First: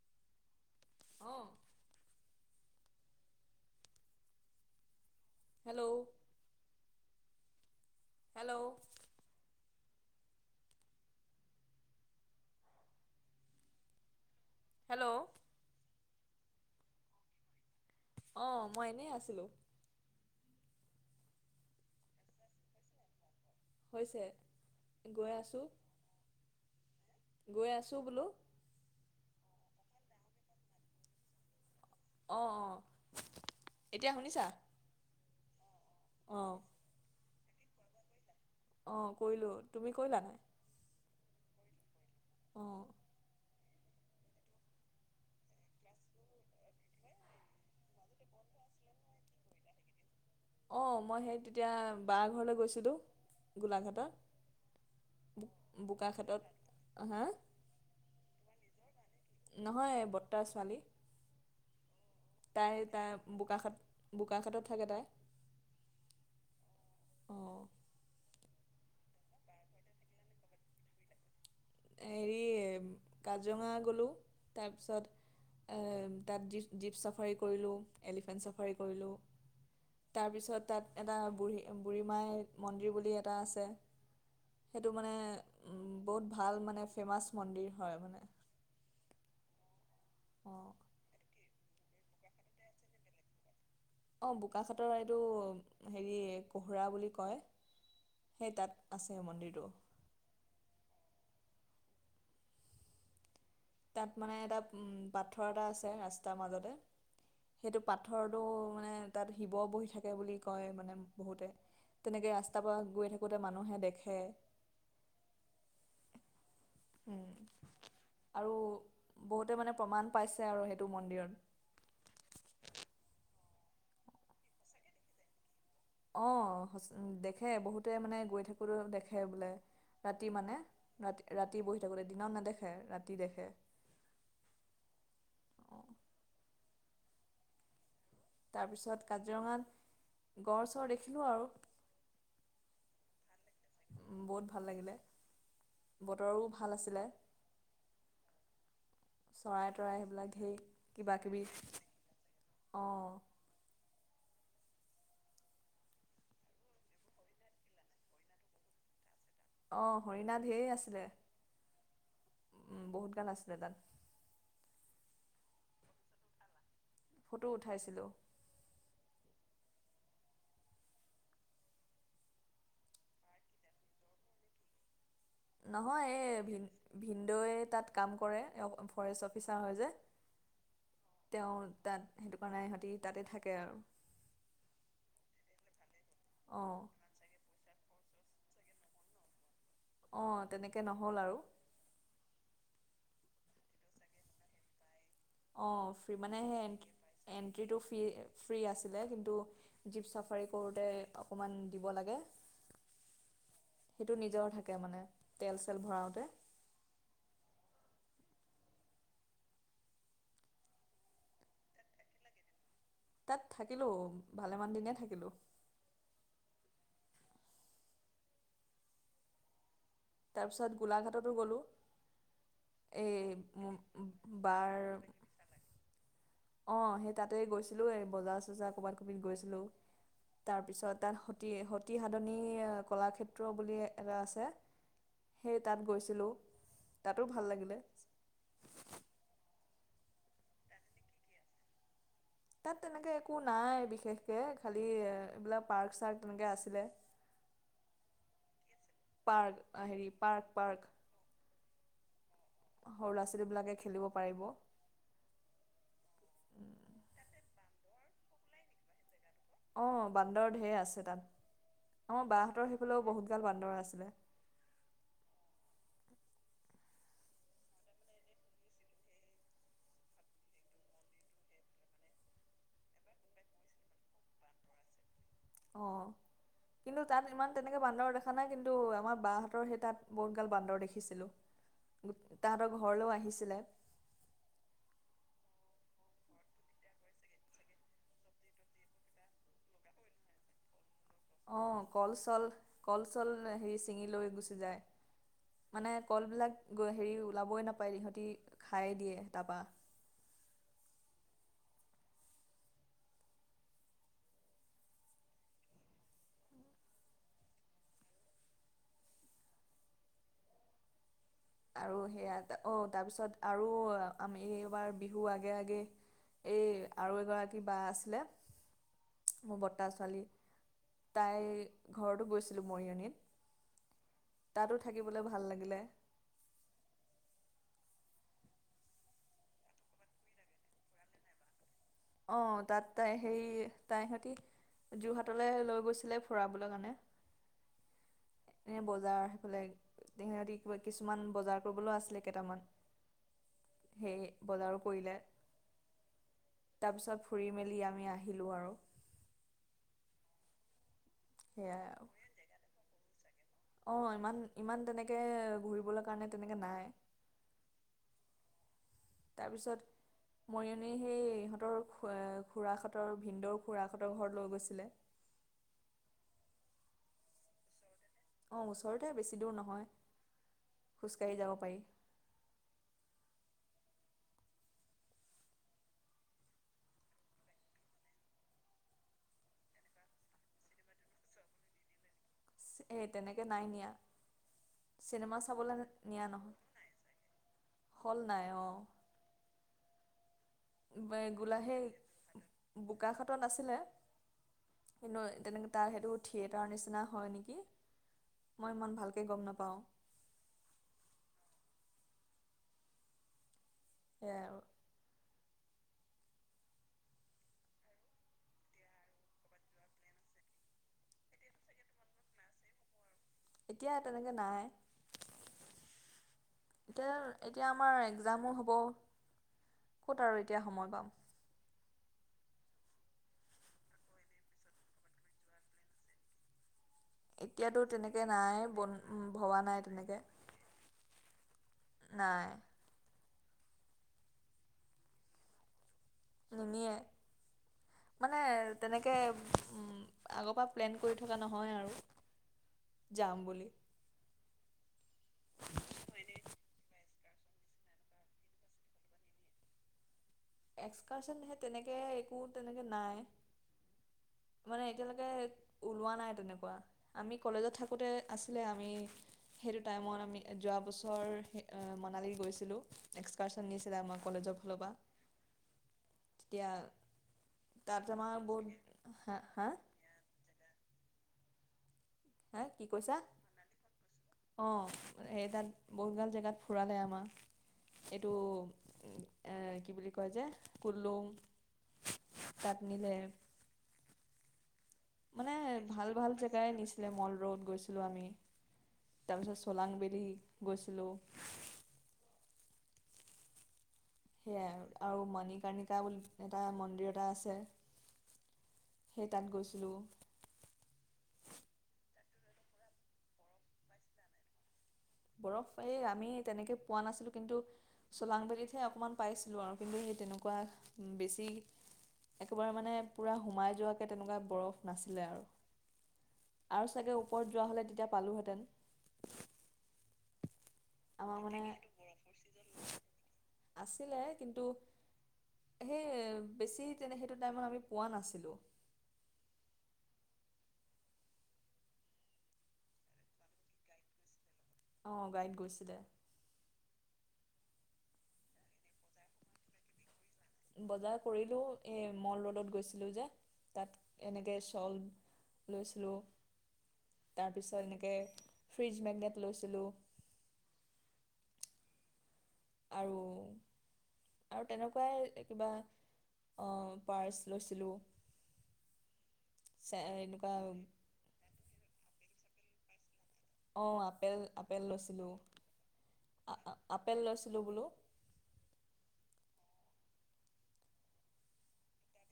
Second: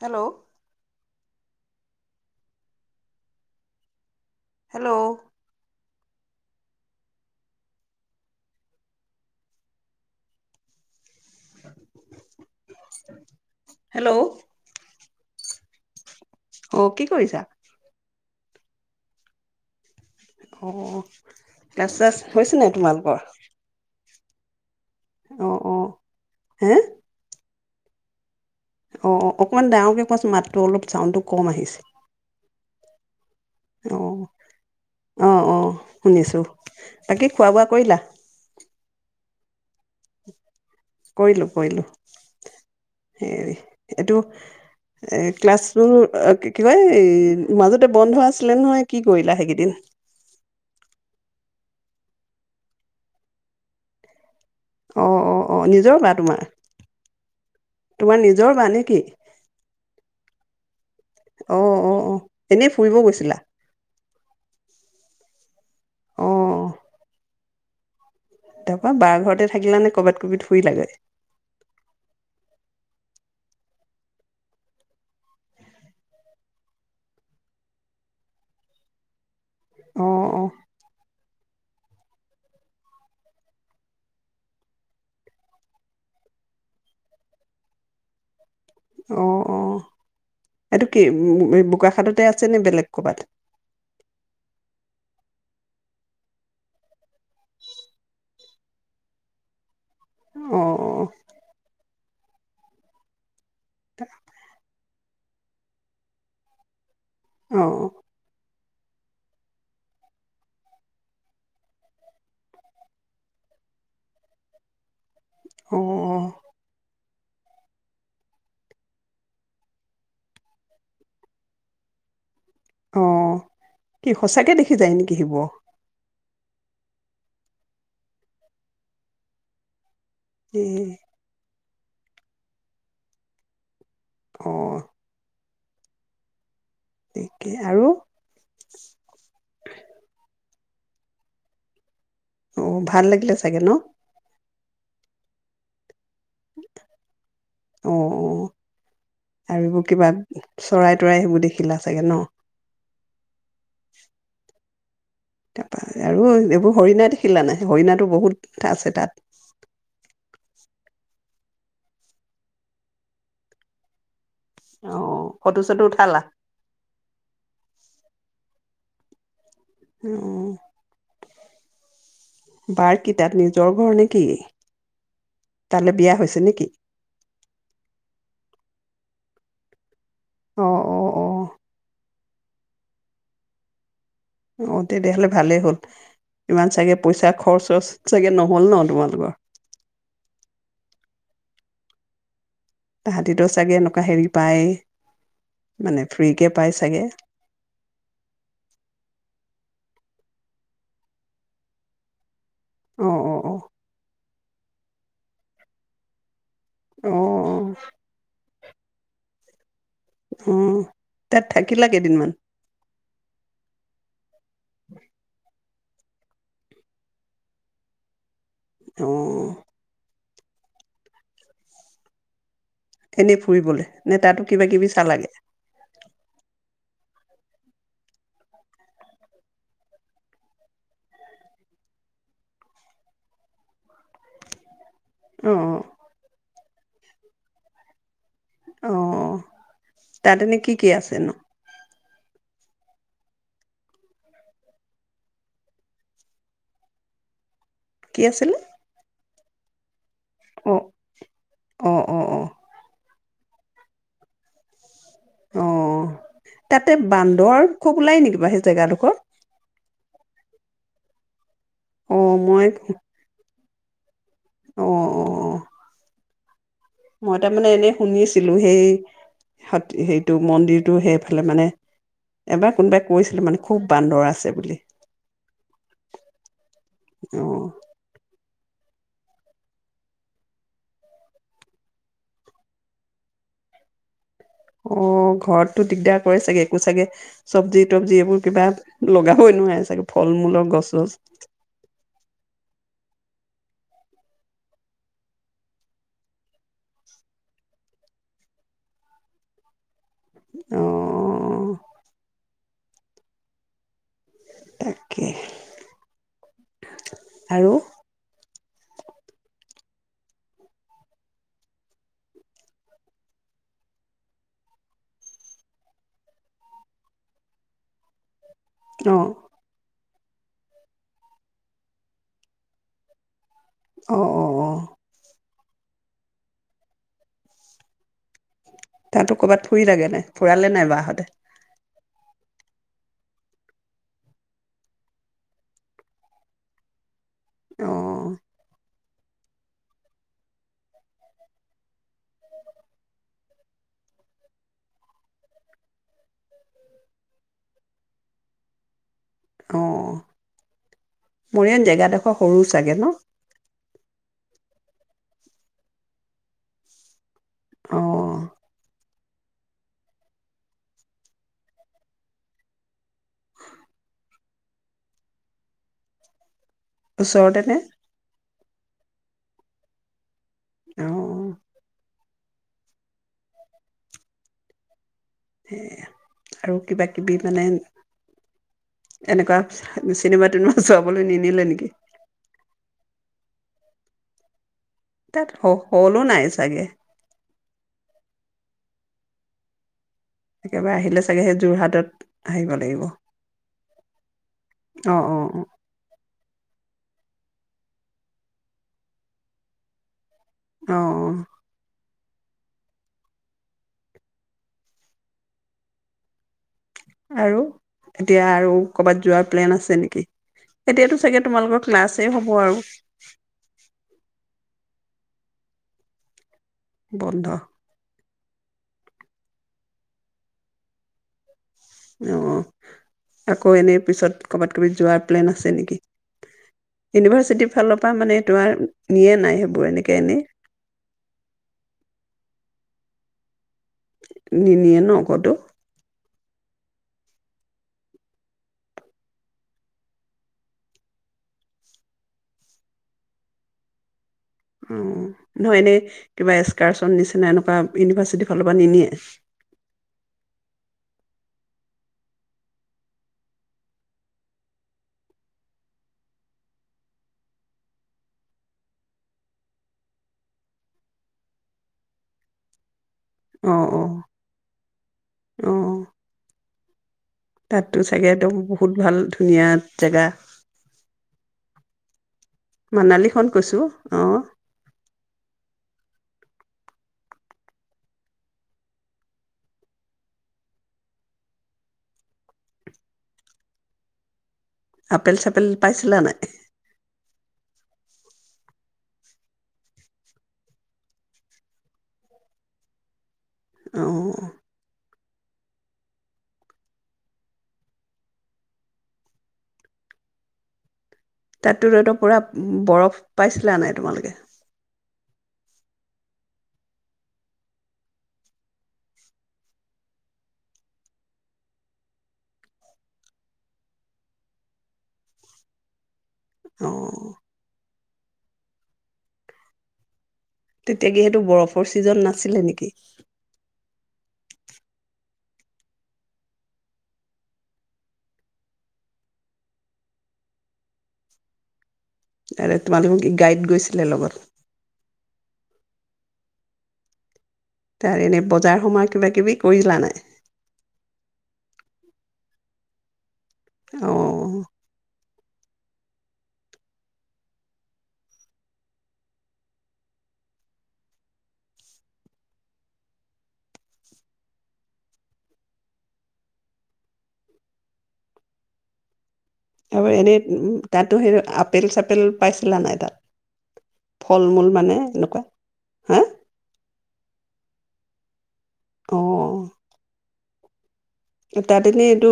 Hello অ hello hello hello hello hello অ কি কৰিছা অ মই এনেই আছিলো অ তাৰপিছত হৈছে ন তোমালোকৰ হৈছে গৈ অ আছোঁ অ হে গৈ আছোঁ বোলো অ অকণমান ডাঙৰকে কোৱাচোন মাতটো অলপ চাউণ্ডটো কম আহিছে অ অ আহ অঁ অঁ শুনিছো অঁ তাকে খোৱা বোৱা কৰিলা অ কৰিলো তুমি কৰিলা নাই কৰিলো কৰিলো অঁ হেৰি এইটো এ ক্লাছবোৰ কি কয় মাজতে বন্ধ আছিলে নহয় কি কৰিলা সেইকিদিন অঁ মই সেই তেতিয়া বা ঘৰলৈ গৈছিলোঁ গোলাঘাটত অ অ অ নিজৰ বা বোকাখাটত তোমাৰ হা তোমাৰ নিজৰ বা নে কি নহয় বৰ্তা ছোৱালী অ অ অ এনেই তাই ফুৰিব তাই গৈছিলা বোকাখাত বোকাখাতত থাকে তাই অ অঁ তাৰ পৰা বাৰ ঘৰতে থাকিলা নে কৰ'বাত কবিত ফুৰিলাগে হেৰি কাজিৰঙা গ'লোঁ তাৰপিছত এ তাত জীপ জীপ চাফাৰী কৰিলোঁ এলিফেণ্ট চাফাৰী কৰিলোঁ অ তাৰ অ পিছত তাত এটা বুঢ়ী বুঢ়ী মাই মন্দিৰ বুলি এটা আছে সেইটো মানে বহুত ভাল মানে ফেমাছ মন্দিৰ হয় মানে অ অ অঁ এইটো কি উ বোকাখাটতে আছে নে বেলেগ ক'বাত অ বোকাখাটৰ এইটো হেৰি কোহৰা বুলি কয় সেই তাত আছে মন্দিৰটো অহ অ তাত মানে এটা উম পাথৰ এটা আছে ৰাস্তাৰ মাজতে অ সেইটো পাথৰটো মানে তাত শিৱ বহি থাকে বুলি কয় মানে বহুতে তেনেকে ৰাস্তাৰ পা গৈ থাকোঁতে মানুহে দেখে অ অ উ আৰু বহুতে মানে প্ৰমাণ পাইছে আৰু সেইটো মন্দিৰত অ কি সঁচাকে দেখি যায় নেকি শিৱ অ দেখে বহুতে মানে গৈ থাকোতে দেখে বোলে ৰাতি মানে এ ৰাতি ৰাতি ৰাতি বহি থাকোঁতে দিনত নেদেখে ৰাতি দেখে অ অঁ দেখে আৰু তাৰপিছত কাজিৰঙাত গঁড় চৰ দেখিলোঁ আৰু অ ভাল লাগিলে চাগে ন বহুত ভাল লাগিলে বতৰো ভাল আছিলে অ অ চৰাই আৰু তৰাই কিবা সেইবিলাক ধেৰ চৰাই কিবা তৰাই কিবি সেইবোৰ দেখিলা চাগে ন অঁ তাৰপা আৰু এইবোৰ হৰিণা দেখিলা নাই হৰিণাতো বহুত আছে তাত অঁ হৰিণা ঢেৰ আছিলে বহুত গাল আছিলে তাত অ ফটো চটো উঠালা ফটো উঠাইছিলো অ বাৰ কি তাত নিজৰ ঘৰ নে কি? নহয় এই ভিন ভিনদৌয়ে তাত কাম কৰে অ ফৰেষ্ট অফিচাৰ হয় যে অ অ অ তেওঁ তাত সেইটো কাৰণে সিহঁতি তাতে থাকে আৰু অহ তেতিয়াহ'লে ভালেই হ'ল, ইমান অঁ চাগে পইচা খৰছ চৰছ চাগে নহল নহ তোমালোকৰ? অহ তেনেকে নহ'ল আৰু তাহাঁতিতো চাগে এনেকুৱা হেৰি পায়। অহ ফ্ৰীকে মানে সেই এণ্ট্ৰিটো ফ্ৰী ফ্ৰী আছিলে কিন্তু জীপ চাফাৰী কৰোঁতে অকণমান দিব লাগে। অহ অহ অহ টো নিজৰো থাকে মানে তেল চেল ভৰাওঁতে অহ অহ তাত থাকিলা কেইদিনমান? তাত থাকিলো ভালেমান দিনে থাকিলো। অহ তাৰপিছত গোলাঘাটতো গ'লোঁ। এই এনেই ফুৰিবলে, ম- নেহ তাতো কিবা কিবি চালাগে। অহ সেই তাতেই গৈছিলো এই বজাৰ চজাৰ ক'বাত কবিত গৈছিলো। তাৰ পিছত তাত সতি সতি সাধনী কলাক্ষেত্ৰ বুলি এটা আছে অ সেই তাত গৈছিলোঁ। তাতো ভাল লাগিলে। অহ তাত এনে কি কি আছেনো? তাত তেনেকে একো নাই বিশেষকে, খালি এইবিলাক পাৰ্ক চাৰ্ক তেনেকে আছিলে। কি আছিলে পাৰ্ক, আ হেৰি পাৰ্ক অ পাৰ্ক অ অ অ সৰু ল'ৰা ছোৱালীবিলাকে খেলিব পাৰিব। অহ তাতে বান্দৰ খুব ওলাই নেকি সেই জেগাদোখৰত? অহ বান্দৰ ঢেৰ আছে তাত। অ আমাৰ বাহ হতৰ সেইফালেও বহুত গাল বান্দৰ আছে [unintelligible] অহ অহ অহ মই তাৰমানে এনেই শুনি আছিলো, সেই সত সেইটো মন্দিৰটো সেইফালে মানে এবাৰ কোনোবাই কৈছিলে মানে খুব বান্দৰ আছে বুলি। অহ কিন্তু তাত ইমান অ', তেনেকে বান্দৰ দেখা নাই কিন্তু আমাৰ বাহঁতৰ সেই তাত বহুত গাল বান্দৰ দেখিছিলোঁ। তাহাঁতৰ ঘৰলৈও আহিছিলে। অহ ঘৰতটো দিগদাৰ কৰে চাগে, একো চাগে চবজি-তবজি এইবোৰ কিবা লগাবই নোৱাৰে চাগে ফল মূলৰ গছছজ। অহ কল চল, কল চল হেৰি ছিঙি লৈ গুচি যায়। মানে কলবিলাক হেৰি ওলাবই নাপায় সহঁতি খাই দিয়ে তাপা অহ অহ অহ তাকে আৰু? আৰু সেয়া অহ তাৰপিছত আৰু আমি এইবাৰ বিহু আগে আগে এই আৰু এগৰাকী বা আছিলে অ', মোৰ বৰ্ত্তা ছোৱালী। তাই ঘৰতো গৈছিলো, অ', অ', মৰিয়নিত। তাতো অ', থাকিবলৈ ভাল লাগে [unintelligible] তাতো কৰ'বাত ফুৰিলাগেনে, ফুৰালে নাই বাহঁতে? অঁ তাত তাই সেই, তাইহঁতি যোৰহাটলৈ লৈ গৈছিলে ফুৰাবলৈ কাৰণে। অ। এনে বজাৰ সেইফালে, তেহেঁতি কিছুমান বজাৰ কৰিবলৈ আছিলে কেইটামান, সেই বজাৰো কৰিলে। তাৰপিছত ফুৰি মেলি আমি আহিলোঁ আৰু। অ। মৰিয়নী জেগাডোখৰ সৰু চাগে ন?। অ' ইমান-ইমান তেনেকে ঘূৰিবলৈ কাৰণে তেনেকে নাই। অ তাৰপিছত মৰিয়নিৰ সেই ইহঁতৰ খ খুৰাহঁতৰ ভিনদৌৰ খুৰাহঁতৰ ঘৰত লৈ গৈছিলে। ওচৰতে নে? অ ওচৰতে বেছি দূৰ নহয়। খোজকাঢ়ি অ', যাব পাৰি। সে আৰু কিবা-কিবি মানে এনেকুৱা চিনেমা-তিনেমা চোৱাবলৈ নিনিলে নেকি? এ তেনেকে নাই নিয়া। চিনেমা তাত চাবলৈ হলো নিয়া নাই নহয় চাগে [inaudible] হল নাই অ একেবাৰে আহিলে চাগে সেই গোলাহেই যোৰহাটত আহিব লাগিব বোকাঘাটত আাছিলে, কিন্তু অ', অ', অ', তেনেকে তাৰ সেইটো [inaudible] থিয়েটাৰৰ নিচিনা হয় নেকি, মই ইমান ভালকৈ গম নাপাওঁ অ অ এয়া আৰু? এতিয়া আৰু কৰ'বাত যোৱাৰ প্লেন আছে নেকি? এতিয়াতো চাগে তোমালোকৰ ক্লাছেই হ'ব আৰু এতিয়া তেনেকে নাই বন্ধ এতিয়া-এতিয়া আমাৰ এক্সামো হ'ব ক'ত আৰু এতিয়া সময় পাম অ আকৌ এনে পিছত কৰ'বাত-কিবিত যোৱাৰ প্লেন আছে নেকি? ইউনিভাৰ্চিটিৰ এতিয়াতো ফালৰ পৰা তেনেকৈ মানে নাই তোমাৰ বন উম, নিয়ে ভবা নাই সেইবোৰ তেনেকৈ এনেকে এনেই নাই নিনিয়ে ন কতো নিনিয়ে মানে তেনেকে আগৰ পৰা প্লেন কৰি থকা নহয় আৰু যাম বুলি অ নহয় এনে কিবা এক্সকাৰ্চন [inaudible] [inaudible] এনেকুৱা ইউনিভাৰ্চিটিৰ ফালৰ পৰা নিনিয়ে এক্সকাৰ্চন সে তেনেকে একো তেনেকে নাই মানে এতিয়ালৈকে ওলোৱা নাই তেনেকুৱা আমি কলেজত থাকোতে আছিলে আমি সেইটো টাইমত আমি যোৱা বছৰ মনালী গৈছিলো এক্সকাৰ্চন অ', নিছিলে অ', আমাৰ কলেজৰ ফালৰ পৰা অ', তেতিয়া তাততো তাত আমাৰ চাগেতো বহুত ভাল হা ধুনীয়া হা জেগা হা কি কৈছা মানালীখন কৈছোঁ অ এই তাত বহুতগাল জেগাত ফুৰালে আমাক, এইটো কি বুলি কয় যে কুলুং তাত নিলে। আপেল মানে চাপেল ভাল পাইছিলা নাই? ভাল জেগাই নিছিলে মল ৰোদ গৈছিলো আমি তাৰ পিছত চলাঙবেদী গৈছিলো অ', সেয়া আৰু ম মণিকৰ্ণিকা বুলি এটা মন্দিৰ এটা আছে সেই তাত গৈছিলোঁ তাততো [unintelligible] পুৰা বৰফ পাইছিলা নাই তোমালোকে বৰফ এই আমি তেনেকৈ পোৱা নাছিলোঁ কিন্তু চোলাংবেলিতহে অকণমান পাইছিলোঁ আৰু কিন্তু সেই তেনেকুৱা বেছি একেবাৰে মানে পূৰা সোমাই যোৱাকে তেনেকুৱা বৰফ নাছিলে আৰু আৰু চাগে অ', ওপৰত যোৱা হ'লে তেতিয়া পালোহেঁতেন তেতিয়া কি আমাৰ হেতু মানে বৰফৰ ছিজন নাছিলে নেকি কিন্তু সেই বেছি তেনে সেইটো টাইমত আমি পোৱা নাছিলোঁ তোমালোকে কি গাইড গৈছিলে লগত আহ গাইড গৈছিলে তাৰ এনে বজাৰ সময় কিবা কিবি কৰিলা নাই বজাৰ কৰিলোঁ এই মল ৰোডত গৈছিলোঁ যে তাত এনেকে অ', চল লৈছিলোঁ তাৰপিছত এনেকে ফ্ৰ্ৰীজ মেগনেট লৈছিলোঁ আৰু আৰু তেনেকুৱাই কিবা পাৰ্চ লৈছিলোঁ চে- আৰু এনেকুৱা এনেই তাতো সেই আপেল চাপেল পাইছিলা নাই তাত অঁ আপেল ফল মূল আপেল মানে লৈছিলোঁ এনেকুৱা হা? আপেল লৈছিলোঁ বোলো অ তাত এনেই এইটো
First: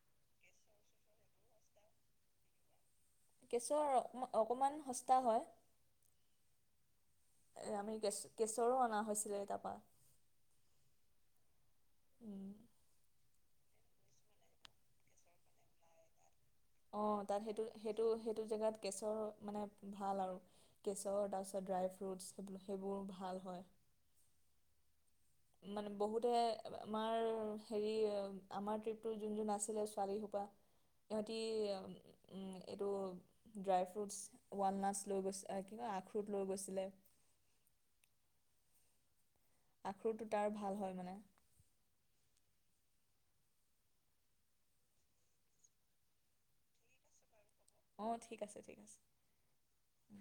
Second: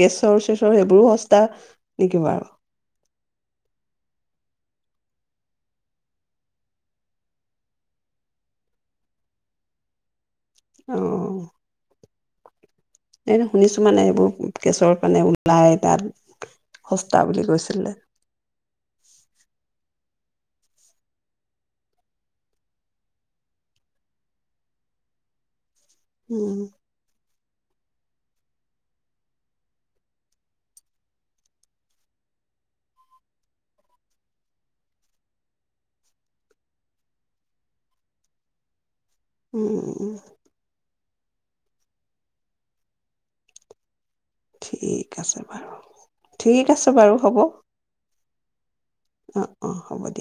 কেচৰ চেচৰ সেইবোৰো সস্তা নেকি বাৰু কেচৰ অকণমান সস্তা হয় আমি কেচৰো অনা হৈছিলে তাৰপৰা আহ উম শুনিছো মানে এইবোৰ কেছৰ কাৰানে ওলাই তাত অ সস্তা তাত বুলি সেইটো কৈছিলে। সেইটো সেইটো জেগাত গেছৰ মানে ভাল আৰু কেচৰ তাৰপিছত ড্ৰাই ফ্ৰুটছ সব সেইবোৰ ভাল হয় মানে বহুতে উম, আমাৰ হেৰি আমাৰ ট্ৰিপটো যোন যোন নাছিলে ছোৱালীসোপা ইিহঁতি এইটো ড্ৰাই ফ্ৰুটছ ৱালনাটছ লৈ গৈছে কি কয় আখ্ৰুট লৈ গৈছিলে উম, উম, আখুৰটো তাৰ ভাল হয় মানে ঠিক আছে বাৰু ঠিক আছে বাৰু হ'ব অ ঠিক আছে ঠিক আছে অ', অ', হ'ব দিয়া।